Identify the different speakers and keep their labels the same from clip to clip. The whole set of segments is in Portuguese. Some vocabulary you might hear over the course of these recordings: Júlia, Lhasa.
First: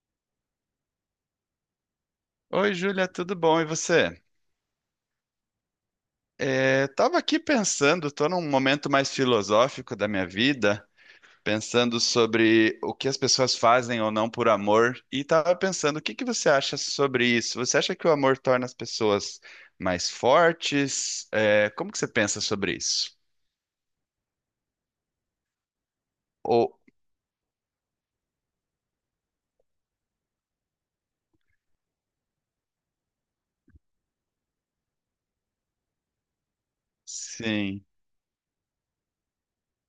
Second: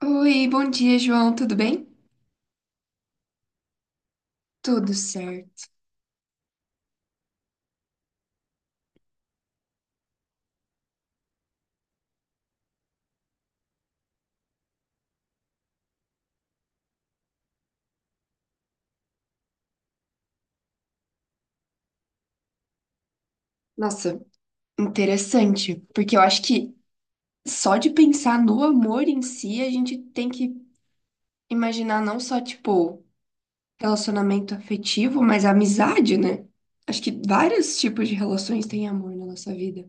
Speaker 1: Oi, bom dia, João. Tudo bem?
Speaker 2: Oi, Júlia, tudo bom? E você?
Speaker 1: Tudo certo.
Speaker 2: É, tava aqui pensando, tô num momento mais filosófico da minha vida, pensando sobre o que as pessoas fazem ou não por amor, e tava pensando, o que que você acha sobre isso? Você acha que o amor torna as pessoas mais fortes? É, como que você pensa sobre isso?
Speaker 1: Nossa, interessante, porque eu acho que
Speaker 2: Ou,
Speaker 1: só de pensar no amor em si, a gente tem que imaginar não só, tipo, relacionamento afetivo, mas amizade, né? Acho que vários
Speaker 2: sim.
Speaker 1: tipos de relações têm amor na nossa vida.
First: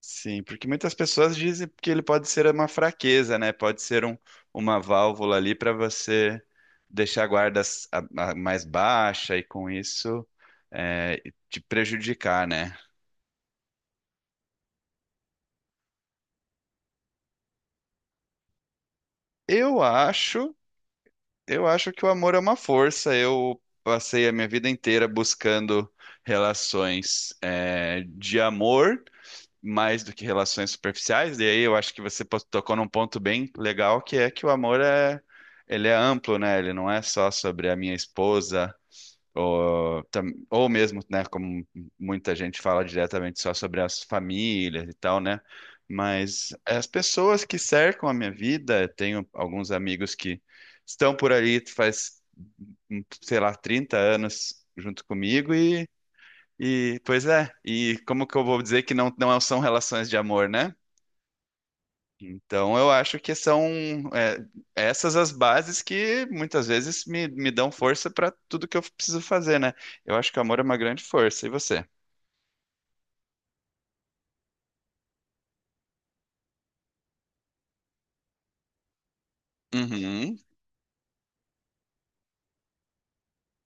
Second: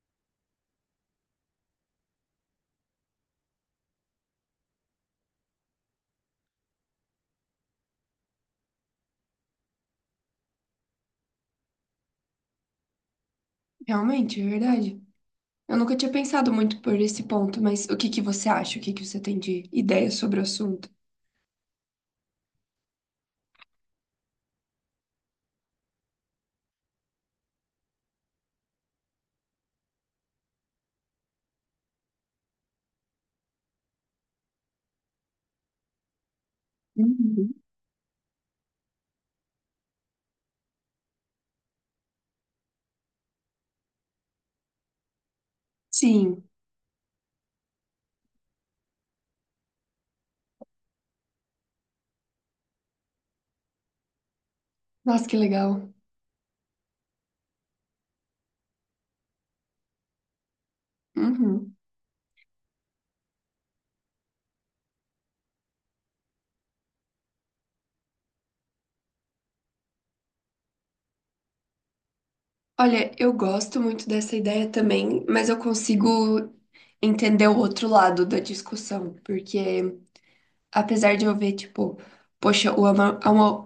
Speaker 2: Sim, porque muitas pessoas dizem que ele pode ser uma fraqueza, né? Pode ser uma válvula ali para você deixar a guarda mais baixa e com isso é, te prejudicar, né?
Speaker 1: Realmente, é verdade. Eu nunca tinha pensado muito por esse ponto, mas o que que você acha? O que que você tem de
Speaker 2: Eu
Speaker 1: ideia sobre o
Speaker 2: acho,
Speaker 1: assunto?
Speaker 2: eu acho que o amor é uma força. Eu passei a minha vida inteira buscando relações de amor. Mais do que relações superficiais, e aí eu acho que você tocou num ponto bem legal, que é que o amor ele é amplo, né? Ele não é só
Speaker 1: Uhum.
Speaker 2: sobre a minha esposa, ou, tam- ou mesmo, né, como muita gente fala diretamente, só sobre as famílias e tal, né?
Speaker 1: Sim.
Speaker 2: Mas as pessoas que cercam a minha vida, eu tenho alguns amigos que estão por ali faz, sei lá, 30 anos junto
Speaker 1: Nossa, que
Speaker 2: comigo
Speaker 1: legal.
Speaker 2: pois é, e como que eu vou dizer que não, não são relações de amor, né?
Speaker 1: Uhum.
Speaker 2: Então eu acho que são é, essas as bases que muitas vezes me dão força para tudo que eu preciso fazer, né? Eu acho que o amor é uma grande força. E você?
Speaker 1: Olha, eu gosto muito dessa ideia também, mas eu consigo entender o outro lado da discussão, porque
Speaker 2: Uhum,
Speaker 1: apesar de eu ver, tipo, poxa,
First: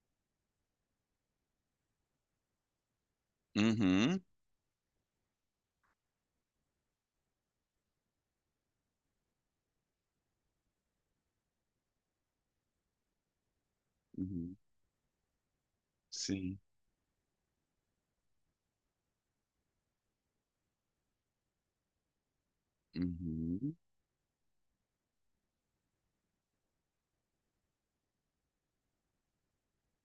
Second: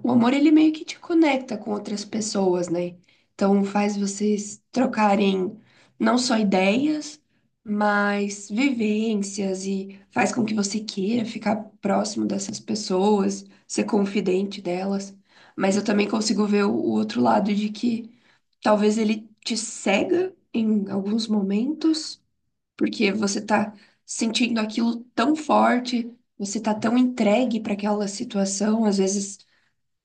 Speaker 1: o amor ele meio que te conecta com outras pessoas, né? Então faz
Speaker 2: uhum,
Speaker 1: vocês trocarem não só ideias, mas vivências e faz com que você queira ficar próximo dessas pessoas, ser
Speaker 2: uhum,
Speaker 1: confidente delas. Mas eu também consigo
Speaker 2: sim,
Speaker 1: ver o outro lado de que talvez ele te cega em alguns momentos porque você tá
Speaker 2: uhum,
Speaker 1: sentindo aquilo tão forte, você tá tão entregue para aquela situação,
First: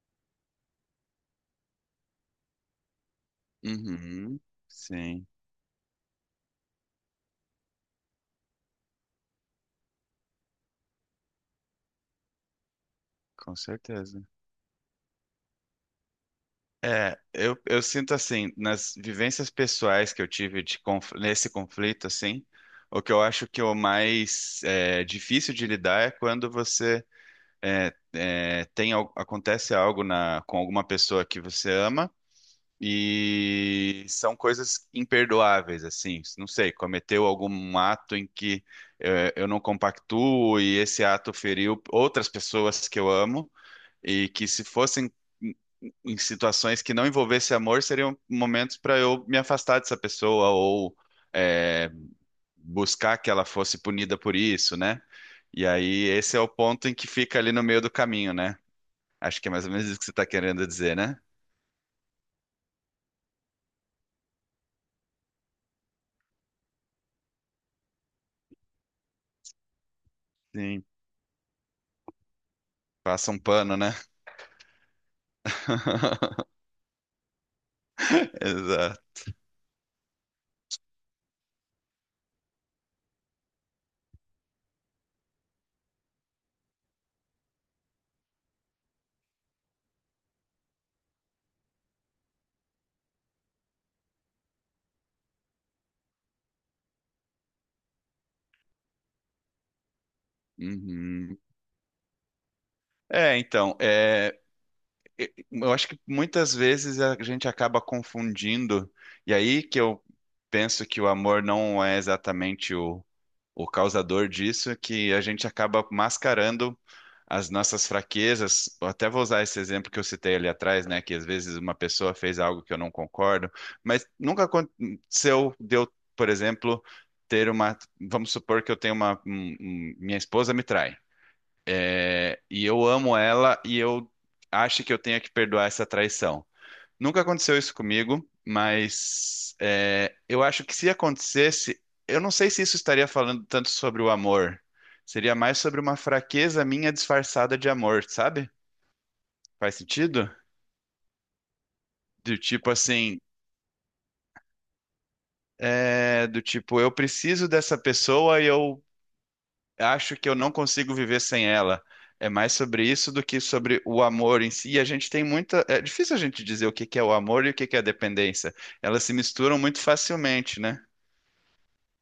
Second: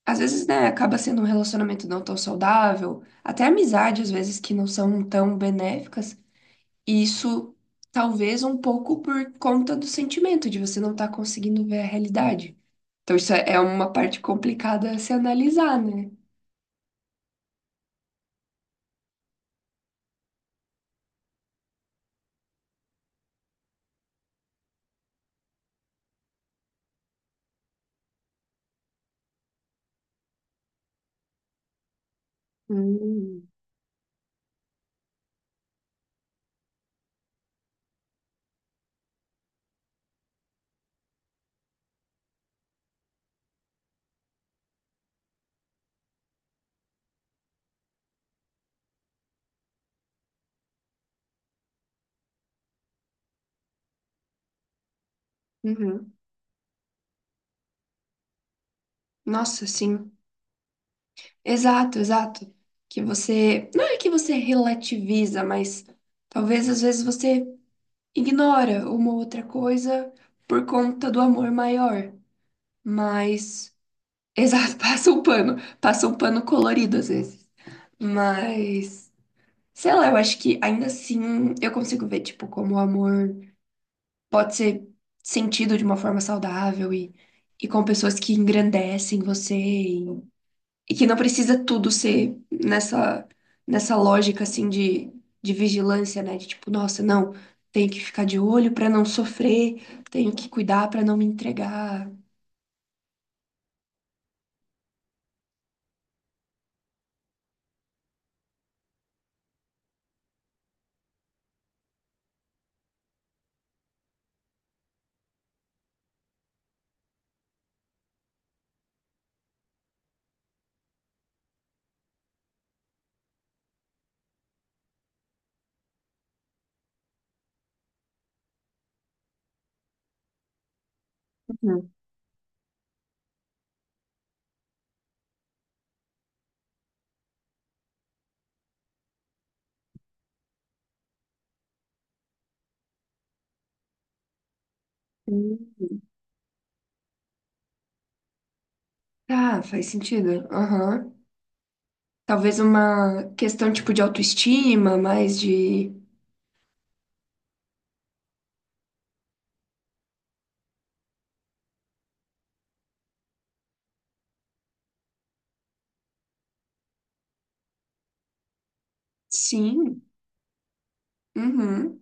Speaker 1: às vezes, né, acaba sendo um relacionamento não tão saudável, até amizade às vezes
Speaker 2: uhum,
Speaker 1: que não são
Speaker 2: sim,
Speaker 1: tão benéficas, e isso talvez um pouco por conta do sentimento de você não estar conseguindo ver a realidade. Então isso é
Speaker 2: com
Speaker 1: é uma parte
Speaker 2: certeza.
Speaker 1: complicada a se analisar, né?
Speaker 2: É, eu sinto assim, nas vivências pessoais que eu tive de nesse conflito, assim, o que eu acho que o mais difícil de lidar é quando você acontece algo na, com alguma pessoa que você ama
Speaker 1: Hum.
Speaker 2: e são coisas imperdoáveis, assim, não sei, cometeu algum ato em que eu não compactuo e esse ato feriu outras pessoas que eu amo. E que se fossem em em situações que não envolvesse amor, seriam momentos para eu me afastar dessa pessoa ou é, buscar que ela fosse punida por isso, né? E aí
Speaker 1: Uhum.
Speaker 2: esse é o ponto em que fica ali no meio do caminho, né? Acho que é mais
Speaker 1: Nossa,
Speaker 2: ou menos isso que você
Speaker 1: sim.
Speaker 2: está querendo dizer, né?
Speaker 1: Exato, exato. Que você, não é que você relativiza, mas talvez às vezes você ignora uma outra coisa por
Speaker 2: Sim,
Speaker 1: conta do amor maior.
Speaker 2: passa um
Speaker 1: Mas,
Speaker 2: pano, né?
Speaker 1: exato, passa um pano colorido às vezes. Mas,
Speaker 2: Exato.
Speaker 1: sei lá, eu acho que ainda assim eu consigo ver, tipo, como o amor pode ser sentido de uma forma saudável e com pessoas que engrandecem você. E que não precisa tudo ser nessa, nessa lógica assim de vigilância, né? De tipo, nossa, não, tenho que ficar de olho pra não sofrer, tenho que cuidar pra não me
Speaker 2: Uhum.
Speaker 1: entregar.
Speaker 2: É, então. Eu acho que muitas vezes a gente acaba confundindo, e aí que eu penso que o amor não é exatamente o causador disso, que a gente acaba mascarando as nossas fraquezas. Eu até vou usar esse exemplo que eu citei ali atrás, né? Que às vezes uma pessoa fez algo que eu não concordo, mas nunca aconteceu de eu, por exemplo, ter uma. Vamos supor que eu tenho uma. Minha esposa me trai. É, e eu amo ela e eu acho que eu tenho que perdoar essa traição. Nunca aconteceu isso comigo, mas eu acho que se acontecesse, eu não sei se isso estaria falando tanto sobre o amor. Seria mais sobre
Speaker 1: Uhum.
Speaker 2: uma fraqueza minha disfarçada de amor, sabe?
Speaker 1: Tá,
Speaker 2: Faz
Speaker 1: faz
Speaker 2: sentido?
Speaker 1: sentido. Aham.
Speaker 2: Do
Speaker 1: Talvez
Speaker 2: tipo assim,
Speaker 1: uma questão tipo de autoestima, mais de.
Speaker 2: é, do tipo, eu preciso dessa pessoa e eu acho que eu não consigo viver sem ela. É mais sobre isso do que sobre o amor em si. E a gente tem muita. É difícil a gente dizer o que que é o amor e o que que é a dependência. Elas se misturam muito
Speaker 1: Sim.
Speaker 2: facilmente, né?
Speaker 1: Uhum.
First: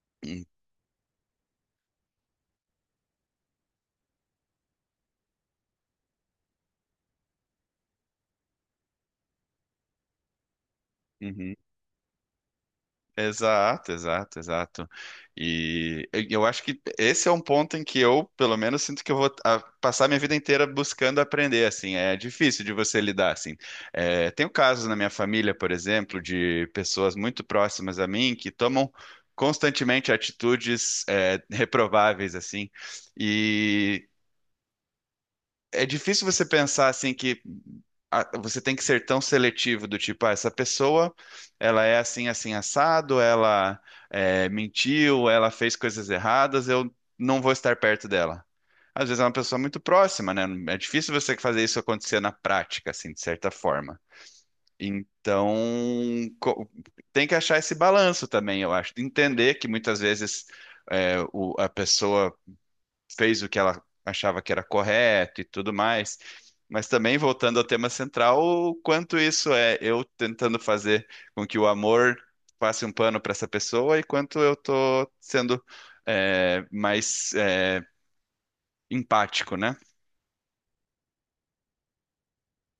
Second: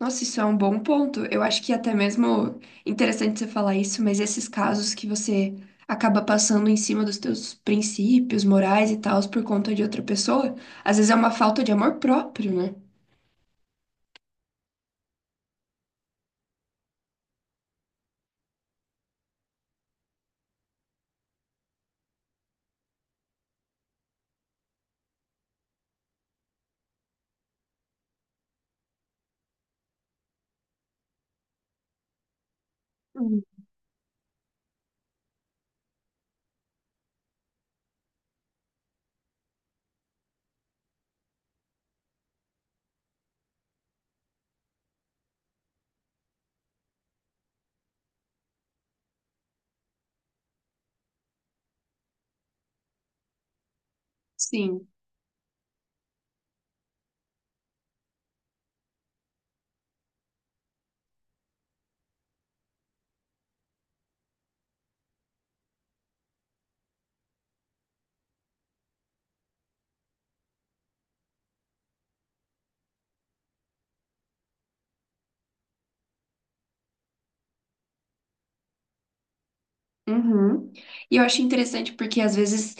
Speaker 1: Nossa, isso é um bom ponto. Eu acho que é até mesmo interessante você falar isso, mas esses casos que você acaba passando em cima dos teus princípios morais e tals por conta de outra pessoa, às vezes é uma
Speaker 2: Uhum.
Speaker 1: falta de amor próprio, né?
Speaker 2: Exato, exato, exato. E eu acho que esse é um ponto em que eu, pelo menos, sinto que eu vou passar minha vida inteira buscando aprender, assim. É difícil de você lidar, assim. É, tenho casos na minha família, por exemplo, de pessoas muito próximas a mim que tomam constantemente atitudes, reprováveis, assim.
Speaker 1: Hum.
Speaker 2: E é difícil você pensar, assim, que você tem que ser tão seletivo do tipo, ah, essa pessoa, ela é assim, assim, assado, ela mentiu, ela fez coisas erradas, eu não vou estar perto dela. Às vezes é uma pessoa muito próxima, né? É difícil você fazer isso acontecer na prática, assim, de certa forma.
Speaker 1: Sim.
Speaker 2: Então, co- tem que achar esse balanço também, eu acho. Entender que muitas vezes a pessoa fez o que ela achava que era correto e tudo mais. Mas também, voltando ao tema central, o quanto isso é eu tentando fazer com que o amor passe um pano para essa pessoa e quanto eu tô sendo mais empático, né?
Speaker 1: Uhum. E eu acho interessante porque às vezes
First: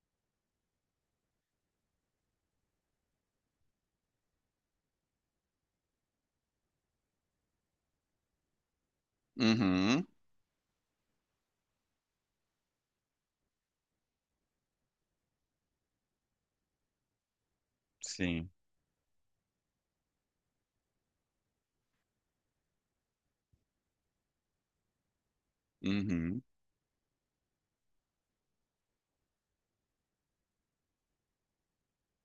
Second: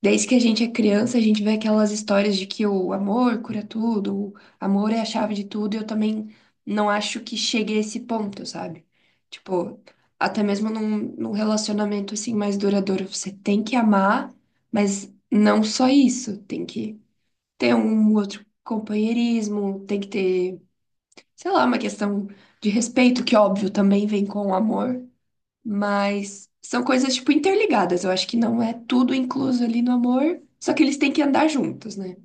Speaker 1: desde que a gente é criança, a gente vê aquelas histórias de que o amor cura tudo, o amor é a chave de tudo, e eu também não acho que chegue a esse ponto, sabe? Tipo,
Speaker 2: Uhum,
Speaker 1: até mesmo num relacionamento assim mais duradouro, você tem que amar, mas não só isso, tem que ter um outro
Speaker 2: sim.
Speaker 1: companheirismo, tem que ter, sei lá, uma questão de respeito, que óbvio também vem com o amor.
Speaker 2: Uhum.
Speaker 1: Mas são coisas, tipo, interligadas. Eu acho que não é tudo incluso ali no amor, só que eles têm que andar juntos, né?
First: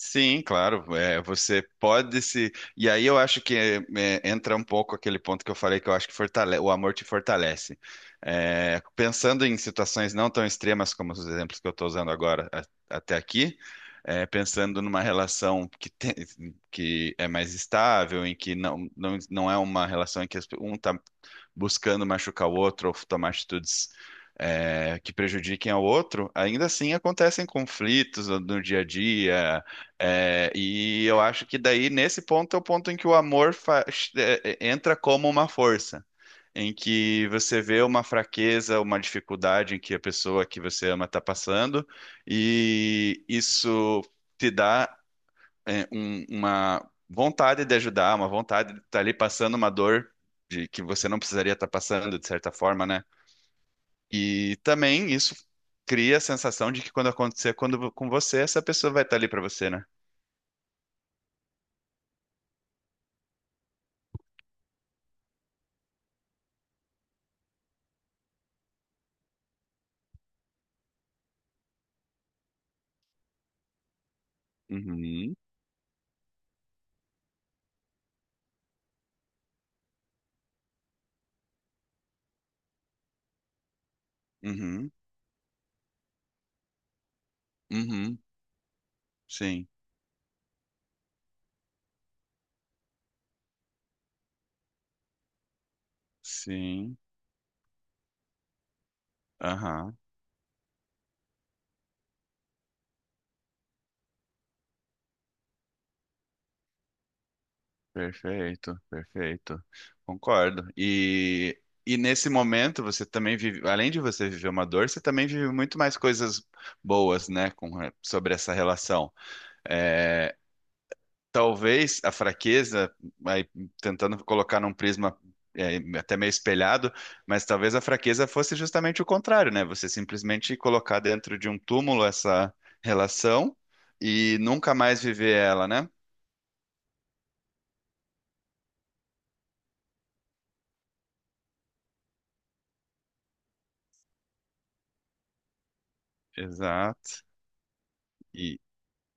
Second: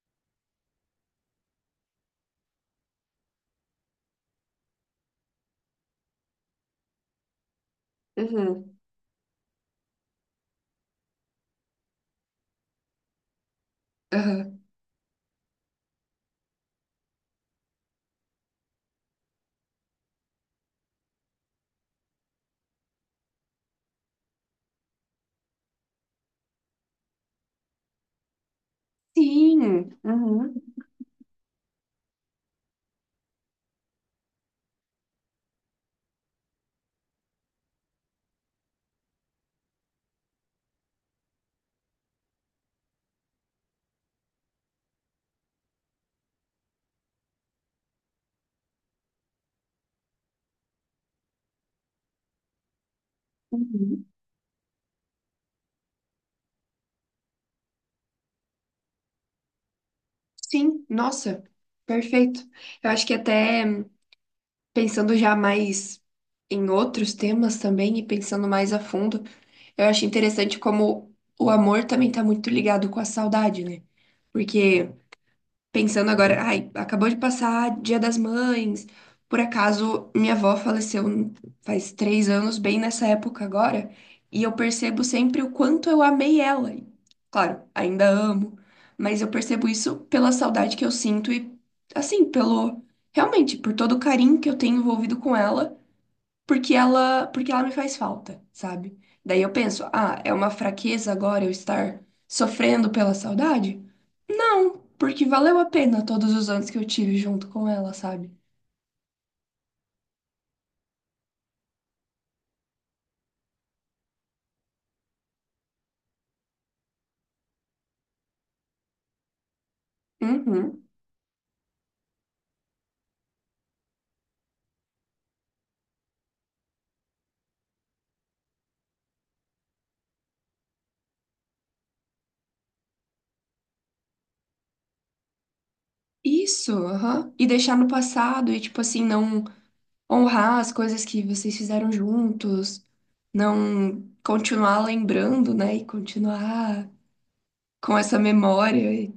Speaker 2: Sim, claro. É, você pode se. E aí eu acho que entra um pouco aquele ponto que eu falei que eu acho que o amor te fortalece.
Speaker 1: Uhum.
Speaker 2: É, pensando em situações não tão extremas como os exemplos que eu estou usando agora até aqui, é,
Speaker 1: Aham.
Speaker 2: pensando numa relação que, que é mais estável, em que não, não, não é uma relação em que as um está buscando machucar o outro ou tomar atitudes que prejudiquem ao outro, ainda assim acontecem conflitos no dia a dia.
Speaker 1: Sim.
Speaker 2: É,
Speaker 1: Uhum.
Speaker 2: e eu acho que daí, nesse ponto, é o ponto em que o amor entra como uma força. Em que você vê uma fraqueza, uma dificuldade em que a pessoa que você ama está passando, e isso te dá uma vontade de ajudar, uma vontade de estar ali passando uma dor de que você não precisaria estar passando, de certa forma, né?
Speaker 1: Uhum.
Speaker 2: E também isso cria a sensação de que quando acontecer com você, essa pessoa vai estar ali para você, né?
Speaker 1: Sim, nossa, perfeito. Eu acho que até pensando já mais em outros temas também e pensando mais a fundo, eu acho interessante como o amor também tá muito ligado com a saudade, né? Porque
Speaker 2: Uhum,
Speaker 1: pensando agora, ai, acabou de passar Dia das Mães. Por acaso, minha avó faleceu faz 3 anos, bem nessa época agora, e eu
Speaker 2: uhum,
Speaker 1: percebo sempre o quanto eu amei ela. E claro, ainda
Speaker 2: uhum,
Speaker 1: amo, mas eu percebo
Speaker 2: sim,
Speaker 1: isso pela saudade que eu sinto e, assim, pelo, realmente, por todo o carinho que eu tenho envolvido com ela, porque
Speaker 2: sim,
Speaker 1: ela, porque ela me faz falta, sabe? Daí eu penso,
Speaker 2: aham.
Speaker 1: ah, é uma fraqueza agora eu estar sofrendo pela saudade? Não, porque valeu a pena todos os anos que eu tive junto com ela, sabe?
Speaker 2: Perfeito, perfeito. Concordo. E nesse momento você também vive, além de você viver uma dor, você também vive muito mais coisas boas, né, com, sobre essa relação. É,
Speaker 1: Uhum.
Speaker 2: talvez a fraqueza, aí, tentando colocar num prisma até meio espelhado, mas talvez a fraqueza fosse justamente o contrário, né? Você simplesmente colocar dentro de um túmulo essa relação e nunca mais viver ela, né?
Speaker 1: Isso, aham. E deixar no passado e, tipo assim, não honrar as coisas que vocês fizeram juntos, não continuar lembrando, né? E continuar
Speaker 2: Exato.
Speaker 1: com essa
Speaker 2: E,
Speaker 1: memória e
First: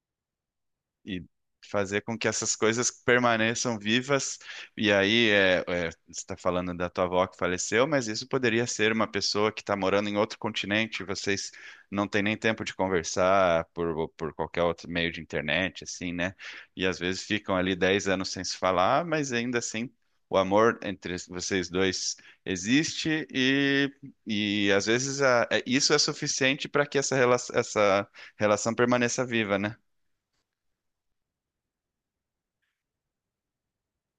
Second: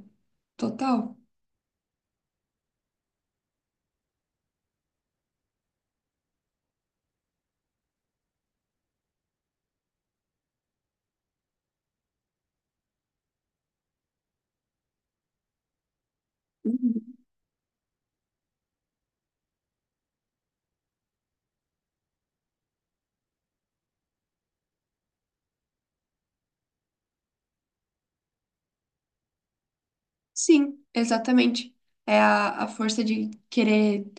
Speaker 1: total.
Speaker 2: e fazer com que essas coisas permaneçam vivas. E aí, você está falando da tua avó que faleceu, mas isso poderia ser uma pessoa que está morando em outro continente, vocês não têm nem tempo de conversar por qualquer outro meio de internet, assim, né? E às vezes ficam ali 10 anos sem se falar, mas ainda assim. O amor entre vocês dois existe e às vezes isso é suficiente para que essa relação permaneça viva, né?
Speaker 1: Sim, exatamente. É a força de querer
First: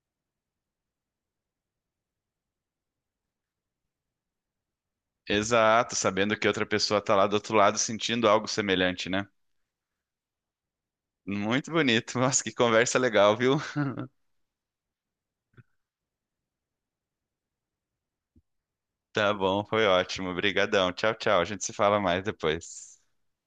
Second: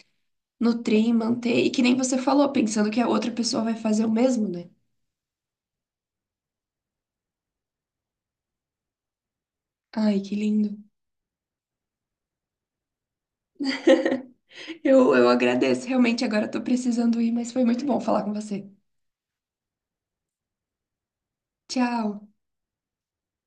Speaker 1: nutrir, manter, e que nem você falou, pensando que a outra pessoa vai fazer o mesmo, né?
Speaker 2: Exato, sabendo que outra pessoa tá lá do outro lado sentindo algo semelhante, né?
Speaker 1: Ai, que lindo.
Speaker 2: Muito bonito. Nossa, que conversa legal, viu?
Speaker 1: Eu agradeço, realmente agora eu tô precisando ir, mas foi muito bom falar com você.
Speaker 2: Tá bom, foi ótimo. Obrigadão. Tchau, tchau. A gente se fala mais
Speaker 1: Tchau.
Speaker 2: depois.